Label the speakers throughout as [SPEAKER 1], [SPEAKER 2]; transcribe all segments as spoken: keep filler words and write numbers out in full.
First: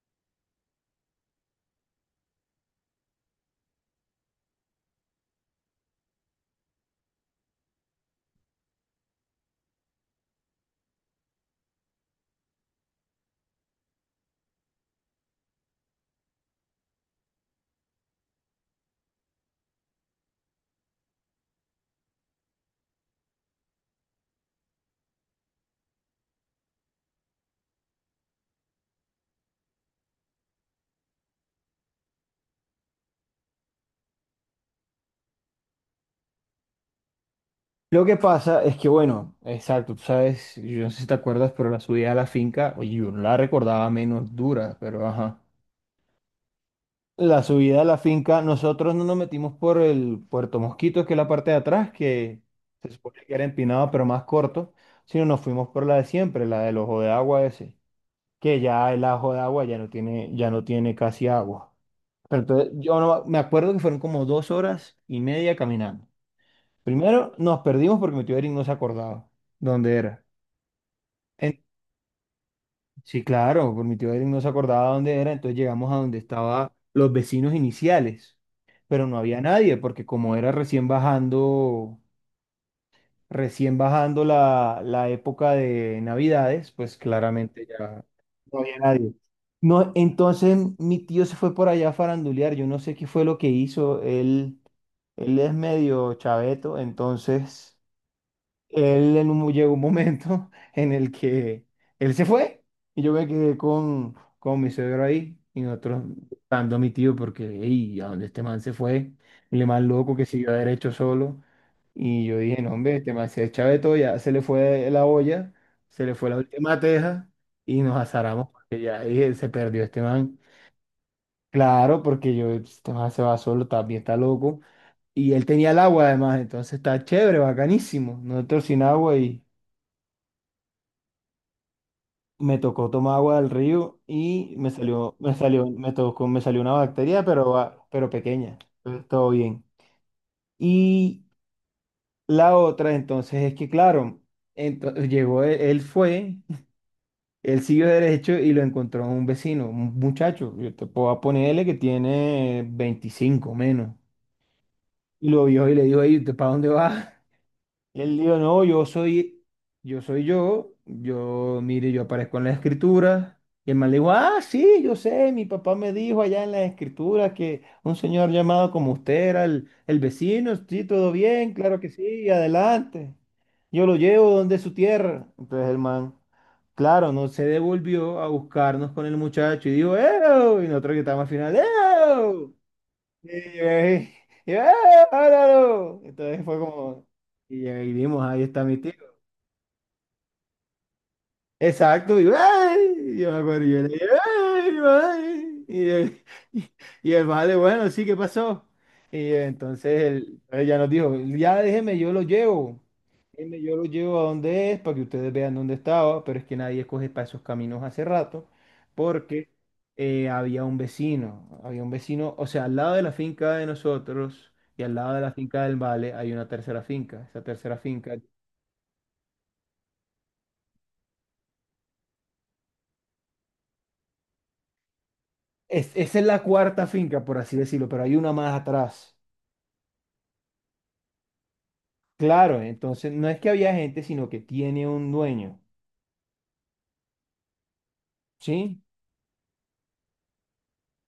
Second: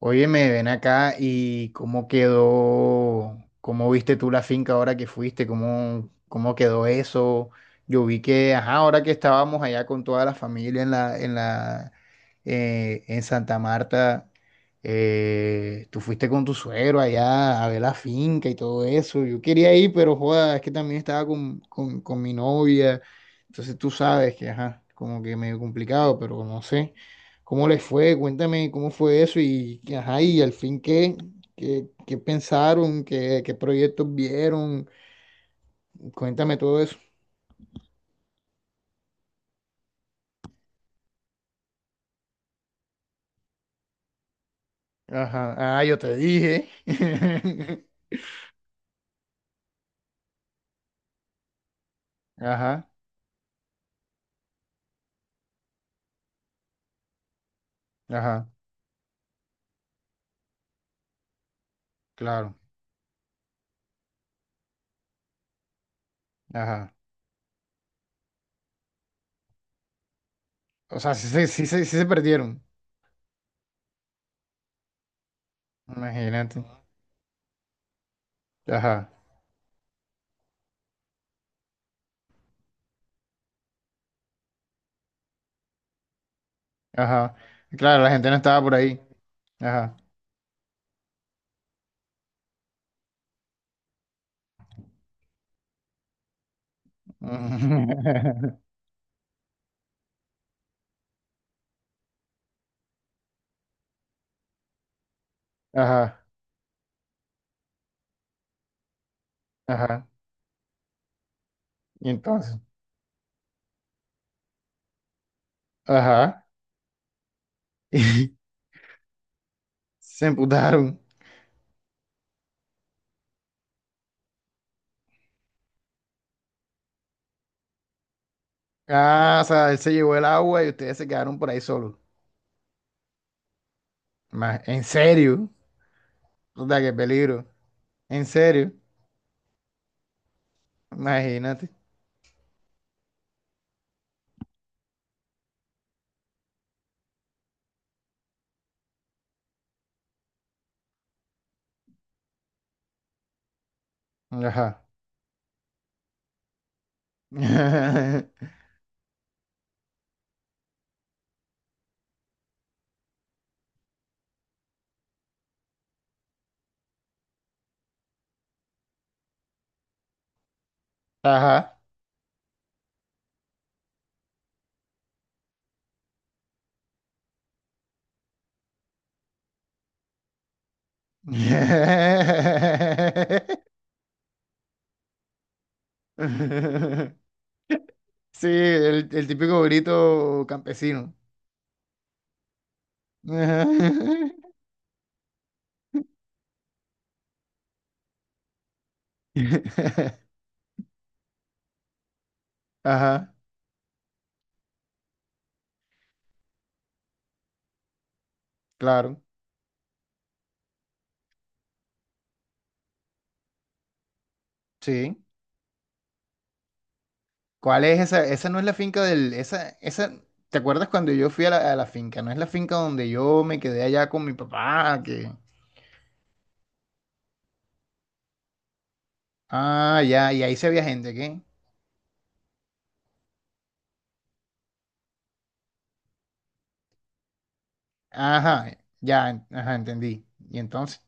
[SPEAKER 1] Oye, me ven acá y cómo quedó, cómo viste tú la finca ahora que fuiste, cómo, cómo quedó eso. Yo vi que, ajá, ahora que estábamos allá con toda la familia en la, en la, eh, en Santa Marta, eh, tú fuiste con tu suegro allá a ver la finca y todo eso. Yo quería ir, pero joda, es que también estaba con, con, con mi novia. Entonces tú sabes que, ajá, como que medio complicado, pero no sé. ¿Cómo les fue? Cuéntame cómo fue eso y, ajá, y al fin qué, qué, qué pensaron, qué, qué proyectos vieron. Cuéntame todo eso.
[SPEAKER 2] Lo que pasa es que, bueno, exacto, tú sabes, yo no sé si te acuerdas, pero la subida a la finca, oye, yo no la recordaba menos dura, pero ajá.
[SPEAKER 1] Ajá, ah, yo te dije.
[SPEAKER 2] La subida a la finca, nosotros no nos metimos por el Puerto Mosquitos, que es la parte de atrás, que
[SPEAKER 1] Ajá,
[SPEAKER 2] se supone que era empinado, pero más corto, sino nos fuimos por la de siempre, la del ojo de agua ese,
[SPEAKER 1] ajá,
[SPEAKER 2] que ya el ojo de agua ya no tiene, ya no tiene casi agua. Pero
[SPEAKER 1] claro,
[SPEAKER 2] entonces, yo no, me acuerdo que fueron como dos horas y media caminando.
[SPEAKER 1] ajá.
[SPEAKER 2] Primero nos perdimos porque mi tío Eric no se acordaba dónde era.
[SPEAKER 1] O sea, sí, se-
[SPEAKER 2] En-
[SPEAKER 1] sí, se- sí, se perdieron,
[SPEAKER 2] Sí, claro, por mi tío Eric no se acordaba dónde era, entonces llegamos a donde
[SPEAKER 1] imagínate.
[SPEAKER 2] estaban los vecinos iniciales, pero
[SPEAKER 1] Ajá,
[SPEAKER 2] no había nadie, porque como era recién bajando, recién bajando la, la época de Navidades, pues
[SPEAKER 1] ajá.
[SPEAKER 2] claramente
[SPEAKER 1] Claro,
[SPEAKER 2] ya
[SPEAKER 1] la gente no
[SPEAKER 2] no
[SPEAKER 1] estaba por
[SPEAKER 2] había
[SPEAKER 1] ahí.
[SPEAKER 2] nadie. No,
[SPEAKER 1] Ajá.
[SPEAKER 2] entonces mi tío se fue por allá a farandulear, yo no sé qué fue lo que hizo, él, él es medio chaveto, entonces él en un- llegó un momento en el que él se fue y yo me quedé con, con mi suegro ahí y nosotros
[SPEAKER 1] Ajá,
[SPEAKER 2] dando a mi tío porque, hey, ¿a dónde este man se fue? El man
[SPEAKER 1] ajá.
[SPEAKER 2] loco que siguió derecho solo.
[SPEAKER 1] Y
[SPEAKER 2] Y yo
[SPEAKER 1] entonces,
[SPEAKER 2] dije, no, hombre, este man se echa de todo, ya se le fue la olla, se le fue la
[SPEAKER 1] ajá.
[SPEAKER 2] última teja y nos azaramos porque ya dije, se perdió este
[SPEAKER 1] Se
[SPEAKER 2] man.
[SPEAKER 1] emputaron.
[SPEAKER 2] Claro, porque yo, este man se va solo, también está loco. Y él tenía el agua además, entonces está chévere, bacanísimo. Nosotros sin agua
[SPEAKER 1] Ah,
[SPEAKER 2] y
[SPEAKER 1] o sea, él se llevó el agua y ustedes se quedaron por ahí solos.
[SPEAKER 2] me tocó tomar agua del río y
[SPEAKER 1] Más,
[SPEAKER 2] me
[SPEAKER 1] en
[SPEAKER 2] salió, me
[SPEAKER 1] serio.
[SPEAKER 2] salió, me tocó, me salió
[SPEAKER 1] O
[SPEAKER 2] una
[SPEAKER 1] sea, qué
[SPEAKER 2] bacteria,
[SPEAKER 1] peligro.
[SPEAKER 2] pero, va- pero
[SPEAKER 1] En
[SPEAKER 2] pequeña.
[SPEAKER 1] serio.
[SPEAKER 2] Entonces, todo bien. Y
[SPEAKER 1] Imagínate.
[SPEAKER 2] la otra, entonces, es que, claro, entonces, llegó, él, él fue, él siguió derecho y lo encontró un vecino, un muchacho. Yo te puedo ponerle que tiene veinticinco menos.
[SPEAKER 1] Ajá.
[SPEAKER 2] Y lo vio y le dijo, hey, ¿usted para dónde va? Y él dijo, no, yo soy, yo soy yo, yo, mire, yo aparezco en la escritura. Y el man le dijo, ah, sí, yo sé, mi papá me dijo allá en la escritura que un señor llamado como usted era el, el vecino, sí, todo bien, claro
[SPEAKER 1] Ajá.
[SPEAKER 2] que sí, adelante. Yo lo llevo donde su tierra. Entonces el man, claro, no se devolvió a buscarnos con el muchacho y dijo, ¡eh! Y nosotros que estábamos al final, ¡eh! Y yo ahí, y yo, ¡ah, áralo! Entonces fue como, y ahí vimos, ahí
[SPEAKER 1] Sí,
[SPEAKER 2] está mi tía.
[SPEAKER 1] el, el típico grito campesino.
[SPEAKER 2] Exacto, y, "Ay", y yo me
[SPEAKER 1] Ajá,
[SPEAKER 2] acuerdo, y yo le dije, "Ay, ay", y el, y y el vale, bueno, sí, ¿qué pasó? Y entonces él, él ya nos dijo, ya déjeme, yo lo llevo,
[SPEAKER 1] Ajá,
[SPEAKER 2] déjeme, yo lo llevo a donde es, para que ustedes vean dónde estaba, pero es que nadie coge para esos caminos hace rato,
[SPEAKER 1] claro.
[SPEAKER 2] porque eh, había un vecino, había un vecino, o sea, al lado de la finca de nosotros y al lado
[SPEAKER 1] Sí.
[SPEAKER 2] de la finca del vale hay una tercera finca, esa tercera
[SPEAKER 1] ¿Cuál es
[SPEAKER 2] finca
[SPEAKER 1] esa? Esa no es la finca del, esa, esa, ¿te acuerdas cuando yo fui a la, a la finca? No es la finca donde yo me quedé allá con mi papá, que
[SPEAKER 2] es, esa es la cuarta finca, por así decirlo, pero hay una más atrás.
[SPEAKER 1] ah, ya, y ahí se veía gente, ¿qué?
[SPEAKER 2] Claro, entonces no es que había gente, sino que tiene un dueño,
[SPEAKER 1] Ajá,
[SPEAKER 2] ¿sí?
[SPEAKER 1] ya, en- ajá, entendí. ¿Y entonces?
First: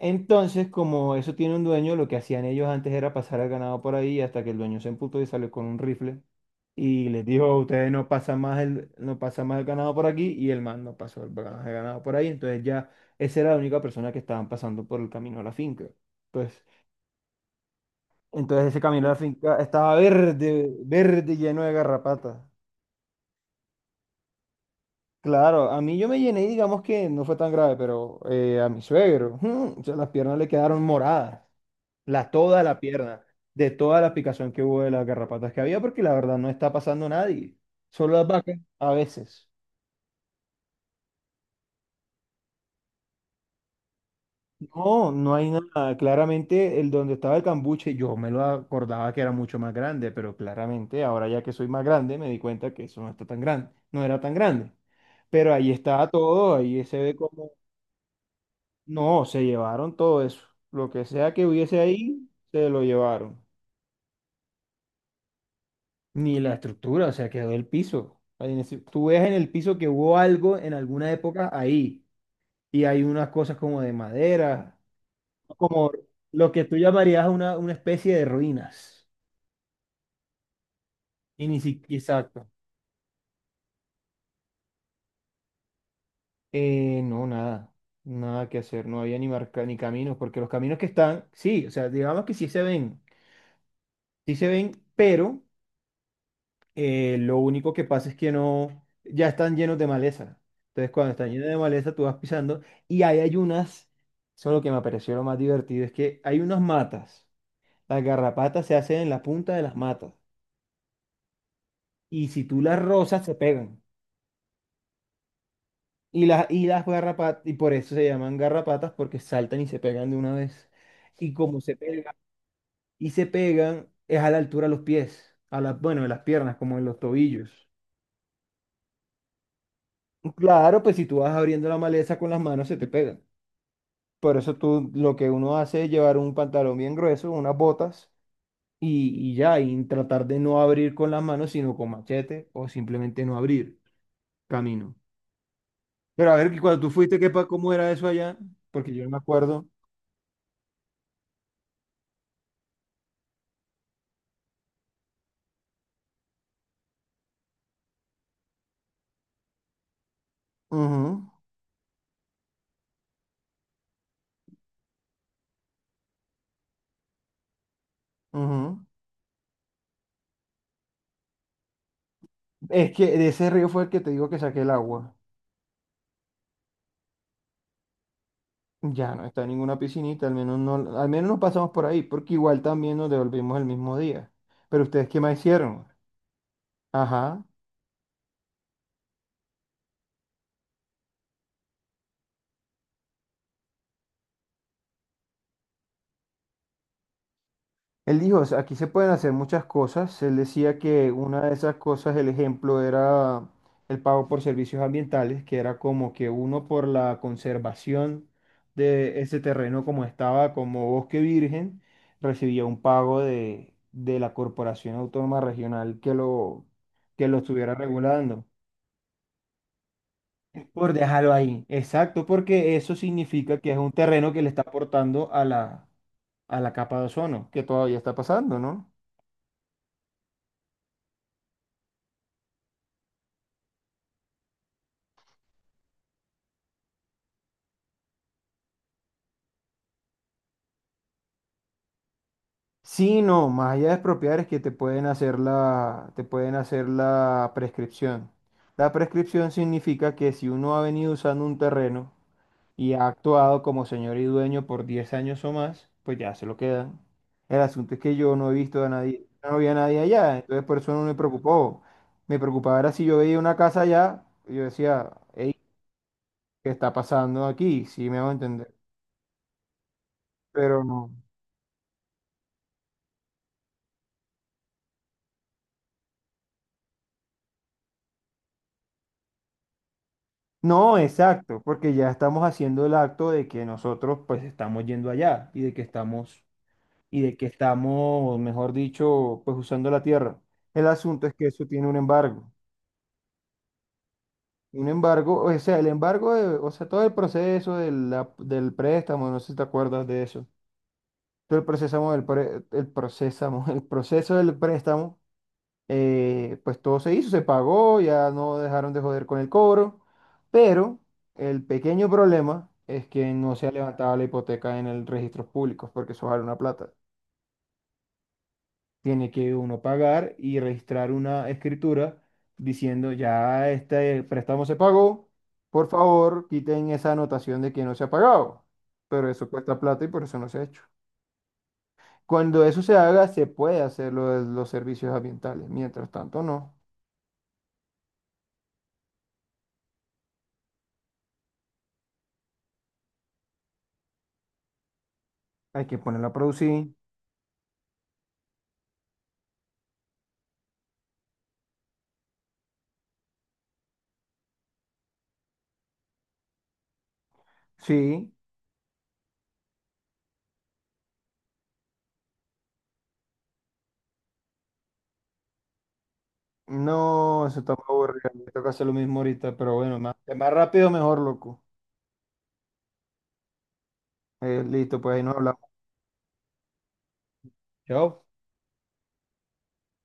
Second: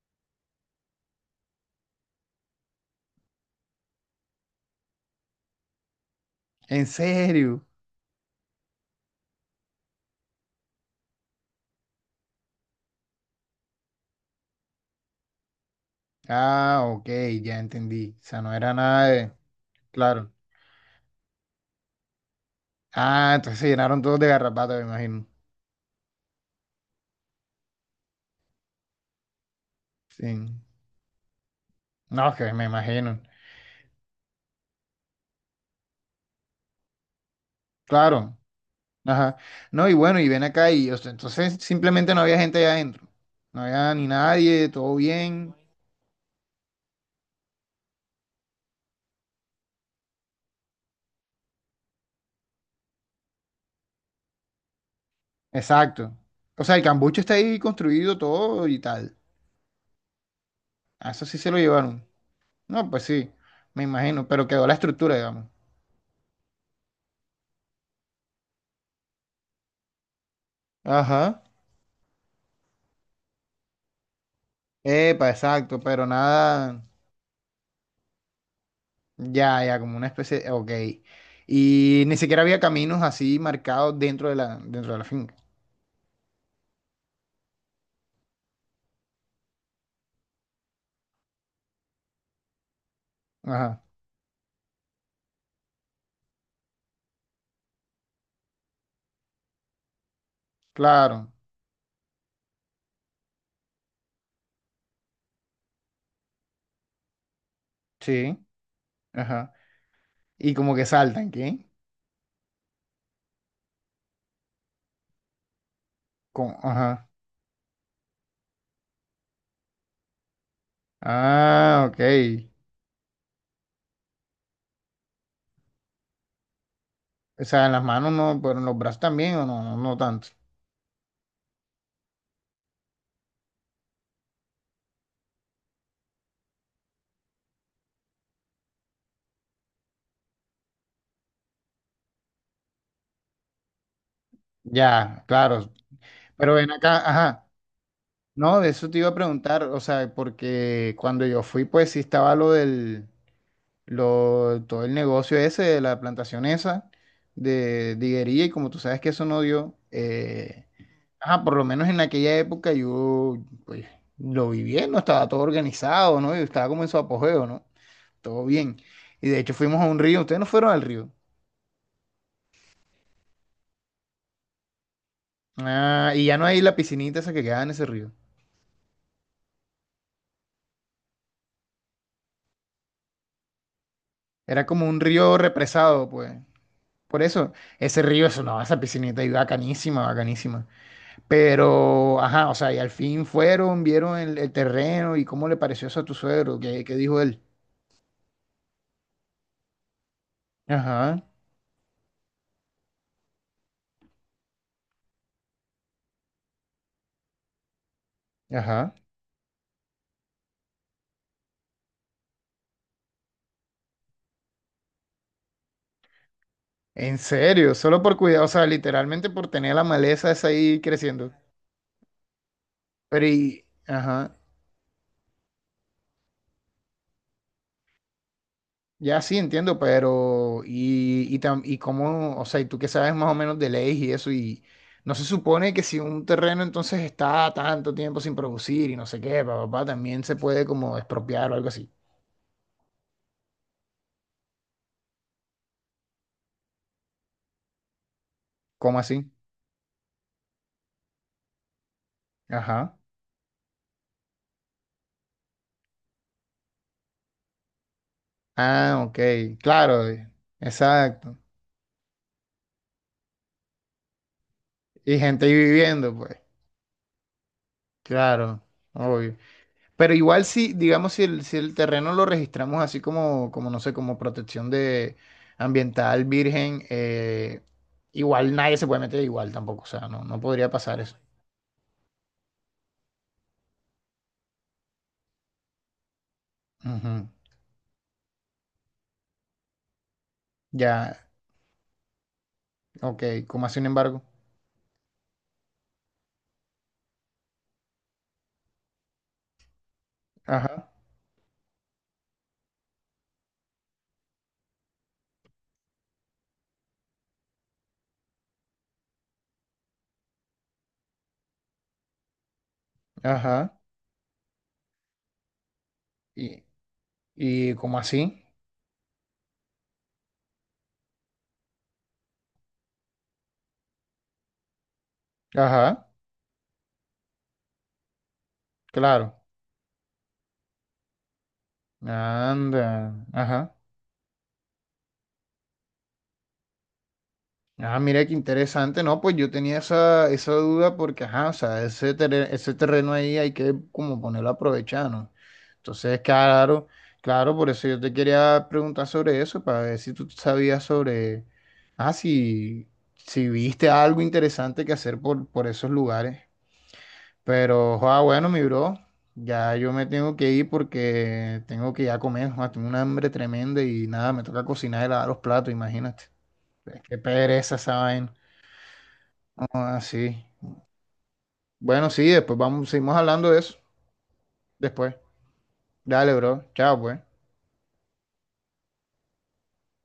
[SPEAKER 2] Entonces, como eso tiene un dueño, lo que hacían ellos antes era pasar el ganado por ahí hasta que el dueño se emputó y salió con un rifle
[SPEAKER 1] ¿En
[SPEAKER 2] y les dijo,
[SPEAKER 1] serio?
[SPEAKER 2] ustedes no pasan más el, no pasan más el ganado por aquí y el man no pasó el ganado el ganado por ahí. Entonces ya esa era la única persona que estaban pasando por el camino a la finca. Entonces,
[SPEAKER 1] Ah, ok, ya entendí. O sea, no
[SPEAKER 2] entonces
[SPEAKER 1] era
[SPEAKER 2] ese camino
[SPEAKER 1] nada
[SPEAKER 2] a la
[SPEAKER 1] de...
[SPEAKER 2] finca estaba
[SPEAKER 1] Claro.
[SPEAKER 2] verde, verde, lleno de garrapatas.
[SPEAKER 1] Ah, entonces se llenaron todos de garrapatas, me imagino.
[SPEAKER 2] Claro, a mí yo me llené y digamos que no fue tan grave, pero eh, a mi suegro, o sea, las piernas
[SPEAKER 1] Sí.
[SPEAKER 2] le quedaron moradas,
[SPEAKER 1] No,
[SPEAKER 2] la,
[SPEAKER 1] que
[SPEAKER 2] toda
[SPEAKER 1] me
[SPEAKER 2] la
[SPEAKER 1] imagino.
[SPEAKER 2] pierna, de toda la picación que hubo de las garrapatas que había, porque la verdad no está pasando a nadie, solo las
[SPEAKER 1] Claro.
[SPEAKER 2] vacas a
[SPEAKER 1] Ajá.
[SPEAKER 2] veces.
[SPEAKER 1] No, y bueno, y ven acá y o sea, entonces simplemente no había gente allá adentro. No había ni nadie, todo
[SPEAKER 2] No, no hay
[SPEAKER 1] bien.
[SPEAKER 2] nada, claramente el donde estaba el cambuche, yo me lo acordaba que era mucho más grande, pero claramente ahora ya que soy más grande me di cuenta que eso no está tan grande, no era tan grande. Pero ahí está
[SPEAKER 1] Exacto.
[SPEAKER 2] todo,
[SPEAKER 1] O sea, el
[SPEAKER 2] ahí se ve.
[SPEAKER 1] cambuche está ahí construido todo y tal.
[SPEAKER 2] No, se llevaron todo eso. Lo que
[SPEAKER 1] A eso
[SPEAKER 2] sea
[SPEAKER 1] sí
[SPEAKER 2] que
[SPEAKER 1] se lo
[SPEAKER 2] hubiese
[SPEAKER 1] llevaron.
[SPEAKER 2] ahí, se lo
[SPEAKER 1] No, pues sí,
[SPEAKER 2] llevaron.
[SPEAKER 1] me imagino, pero quedó la estructura, digamos.
[SPEAKER 2] Ni la estructura, o sea, quedó el piso. Ahí en ese- Tú ves en el piso que hubo algo en alguna
[SPEAKER 1] Ajá.
[SPEAKER 2] época ahí. Y hay unas cosas como de madera,
[SPEAKER 1] Epa, exacto,
[SPEAKER 2] como
[SPEAKER 1] pero
[SPEAKER 2] lo que tú
[SPEAKER 1] nada,
[SPEAKER 2] llamarías una, una especie de ruinas.
[SPEAKER 1] ya, ya, como una especie, ok.
[SPEAKER 2] Y ni si-
[SPEAKER 1] Y ni siquiera
[SPEAKER 2] Exacto.
[SPEAKER 1] había caminos así marcados dentro de la, dentro de la finca.
[SPEAKER 2] Eh, no, nada. Nada que hacer. No había ni marca, ni caminos, porque los caminos que están, sí, o sea, digamos que sí se ven.
[SPEAKER 1] Ajá,
[SPEAKER 2] Sí se ven, pero eh, lo único que pasa es que no, ya están llenos de maleza. Entonces, cuando
[SPEAKER 1] claro,
[SPEAKER 2] están llenos de maleza, tú vas pisando y ahí hay unas, eso es lo que me pareció lo más divertido, es que hay unas matas. Las
[SPEAKER 1] sí,
[SPEAKER 2] garrapatas se hacen en la
[SPEAKER 1] ajá.
[SPEAKER 2] punta de las matas
[SPEAKER 1] Y como que saltan, ¿qué?
[SPEAKER 2] y si tú las rozas, se pegan. Y las,
[SPEAKER 1] Como,
[SPEAKER 2] y las
[SPEAKER 1] ajá.
[SPEAKER 2] garrapatas, y por eso se llaman garrapatas, porque saltan y se pegan de una vez. Y como se
[SPEAKER 1] Ah, ok.
[SPEAKER 2] pegan, y se pegan, es a la altura de los pies, a las, bueno, de las piernas, como en los
[SPEAKER 1] O sea,
[SPEAKER 2] tobillos.
[SPEAKER 1] en las manos no, pero en los brazos también, o no, no, no tanto.
[SPEAKER 2] Claro, pues si tú vas abriendo la maleza con las manos, se te pega. Por eso tú lo que uno hace es llevar un pantalón bien grueso, unas botas y, y ya, y tratar de no abrir con las manos, sino con machete o simplemente no abrir camino.
[SPEAKER 1] Ya, claro.
[SPEAKER 2] Pero a ver,
[SPEAKER 1] Pero
[SPEAKER 2] que
[SPEAKER 1] ven
[SPEAKER 2] cuando tú
[SPEAKER 1] acá,
[SPEAKER 2] fuiste, ¿qué, pa-
[SPEAKER 1] ajá.
[SPEAKER 2] cómo era eso allá?
[SPEAKER 1] No, de eso
[SPEAKER 2] Porque
[SPEAKER 1] te
[SPEAKER 2] yo
[SPEAKER 1] iba
[SPEAKER 2] no
[SPEAKER 1] a
[SPEAKER 2] me
[SPEAKER 1] preguntar,
[SPEAKER 2] acuerdo.
[SPEAKER 1] o sea, porque cuando yo fui, pues sí estaba lo del, lo, todo el negocio ese de la plantación esa de diguería y como tú sabes que eso no dio, eh,
[SPEAKER 2] Ujú,
[SPEAKER 1] ajá, por lo menos en aquella época yo, pues, lo vi bien, no estaba todo organizado, ¿no? Yo estaba como en su apogeo, ¿no? Todo bien.
[SPEAKER 2] ujú.
[SPEAKER 1] Y de hecho fuimos a un río, ustedes no fueron al río.
[SPEAKER 2] Es que de ese río fue el que te digo que saqué el agua.
[SPEAKER 1] Ah, y ya no hay la piscinita esa que quedaba en ese río.
[SPEAKER 2] Ya no está ninguna piscinita, al menos no, al menos no pasamos por ahí, porque igual también nos devolvimos el mismo día.
[SPEAKER 1] Era
[SPEAKER 2] Pero
[SPEAKER 1] como un
[SPEAKER 2] ustedes, ¿qué
[SPEAKER 1] río
[SPEAKER 2] más hicieron?
[SPEAKER 1] represado, pues. Por
[SPEAKER 2] Ajá.
[SPEAKER 1] eso, ese río es una, esa piscinita y bacanísima, bacanísima. Pero, ajá, o sea, y al fin fueron, vieron el, el terreno y cómo le pareció eso a tu suegro, qué, qué dijo él.
[SPEAKER 2] Él dijo, "O sea, aquí se pueden hacer muchas cosas." Él decía que
[SPEAKER 1] Ajá,
[SPEAKER 2] una de esas cosas, el ejemplo, era el pago por servicios ambientales, que era como que uno por la conservación
[SPEAKER 1] ajá.
[SPEAKER 2] de ese terreno como estaba, como bosque virgen, recibía un pago de, de la Corporación Autónoma Regional que lo,
[SPEAKER 1] En
[SPEAKER 2] que lo
[SPEAKER 1] serio,
[SPEAKER 2] estuviera
[SPEAKER 1] solo por cuidado,
[SPEAKER 2] regulando.
[SPEAKER 1] o sea, literalmente por tener la maleza esa ahí
[SPEAKER 2] Por
[SPEAKER 1] creciendo.
[SPEAKER 2] dejarlo ahí. Exacto, porque eso
[SPEAKER 1] Pero
[SPEAKER 2] significa
[SPEAKER 1] y,
[SPEAKER 2] que es un terreno
[SPEAKER 1] ajá.
[SPEAKER 2] que le está aportando a la, a la capa de ozono, que todavía está pasando, ¿no?
[SPEAKER 1] Ya sí, entiendo, pero y, y, tam- y cómo, o sea, y tú que sabes más o menos de leyes y eso, y no se supone que si un terreno entonces está tanto tiempo sin producir y no sé qué, papá, también se puede como expropiar o algo así.
[SPEAKER 2] Sí, no, más allá de expropiar es que te pueden hacer la, te pueden hacer la prescripción. La
[SPEAKER 1] ¿Cómo así?
[SPEAKER 2] prescripción significa que si uno ha venido usando un terreno y
[SPEAKER 1] Ajá.
[SPEAKER 2] ha actuado como señor y dueño por diez años o más, pues ya se lo quedan. El asunto es que yo no he visto a
[SPEAKER 1] Ah, ok,
[SPEAKER 2] nadie, no había nadie
[SPEAKER 1] claro, eh,
[SPEAKER 2] allá, entonces por eso no me
[SPEAKER 1] exacto.
[SPEAKER 2] preocupó. Me preocupaba era si yo veía una casa allá, y yo decía,
[SPEAKER 1] Y gente ahí
[SPEAKER 2] hey,
[SPEAKER 1] viviendo, pues,
[SPEAKER 2] ¿qué está pasando aquí? Sí, me hago
[SPEAKER 1] claro,
[SPEAKER 2] entender,
[SPEAKER 1] obvio. Pero igual si,
[SPEAKER 2] pero no.
[SPEAKER 1] digamos, si el, si el terreno lo registramos así como, como, no sé, como protección de ambiental virgen, eh, igual nadie se puede meter igual tampoco, o sea, no, no podría
[SPEAKER 2] No,
[SPEAKER 1] pasar eso.
[SPEAKER 2] exacto, porque ya estamos haciendo el acto de que nosotros pues estamos yendo allá y de que estamos, y
[SPEAKER 1] Ujú.
[SPEAKER 2] de que estamos, mejor dicho, pues usando la tierra. El
[SPEAKER 1] Ya,
[SPEAKER 2] asunto es que eso tiene un embargo.
[SPEAKER 1] ok, ¿cómo así, sin embargo?
[SPEAKER 2] Un embargo, o sea, el embargo, de- o sea, todo el proceso del la- del préstamo, no sé si te acuerdas de eso.
[SPEAKER 1] Ajá,
[SPEAKER 2] Todo el proceso del pre- el procesamo- el proceso del préstamo, eh, pues todo se hizo, se pagó, ya no dejaron de joder con el cobro, pero el pequeño problema es que no se ha
[SPEAKER 1] ajá,
[SPEAKER 2] levantado la hipoteca en el registro público, porque eso vale una
[SPEAKER 1] y,
[SPEAKER 2] plata.
[SPEAKER 1] y ¿cómo así?
[SPEAKER 2] Tiene que uno pagar y registrar una escritura diciendo ya este préstamo se pagó, por
[SPEAKER 1] Ajá,
[SPEAKER 2] favor, quiten esa anotación de que no se ha pagado. Pero
[SPEAKER 1] claro,
[SPEAKER 2] eso cuesta plata y por eso no se ha hecho. Cuando eso se
[SPEAKER 1] anda,
[SPEAKER 2] haga, se
[SPEAKER 1] ajá.
[SPEAKER 2] puede hacer lo de los servicios ambientales. Mientras tanto, no.
[SPEAKER 1] Ah, mira qué interesante, ¿no? Pues yo tenía esa, esa duda porque, ajá, o sea, ese, terre- ese terreno ahí hay que como ponerlo a aprovechar, ¿no?
[SPEAKER 2] Hay que
[SPEAKER 1] Entonces,
[SPEAKER 2] ponerlo a
[SPEAKER 1] claro,
[SPEAKER 2] producir.
[SPEAKER 1] claro, por eso yo te quería preguntar sobre eso, para ver si tú sabías sobre, ah, si, si viste algo interesante que hacer por, por esos lugares. Pero, ah,
[SPEAKER 2] Sí,
[SPEAKER 1] bueno, mi bro, ya yo me tengo que ir porque tengo que ya comer, joa, tengo una hambre tremenda y nada, me toca cocinar y lavar los platos, imagínate. Es que
[SPEAKER 2] no, eso está
[SPEAKER 1] pereza
[SPEAKER 2] muy
[SPEAKER 1] esa
[SPEAKER 2] aburrido.
[SPEAKER 1] vaina.
[SPEAKER 2] Me toca hacer lo mismo ahorita, pero bueno, más,
[SPEAKER 1] Así.
[SPEAKER 2] más rápido, mejor, loco.
[SPEAKER 1] Bueno, sí, después vamos, seguimos hablando de eso.
[SPEAKER 2] Eh, listo,
[SPEAKER 1] Después.
[SPEAKER 2] pues ahí nos hablamos.
[SPEAKER 1] Dale, bro. Chao, pues.
[SPEAKER 2] Chao.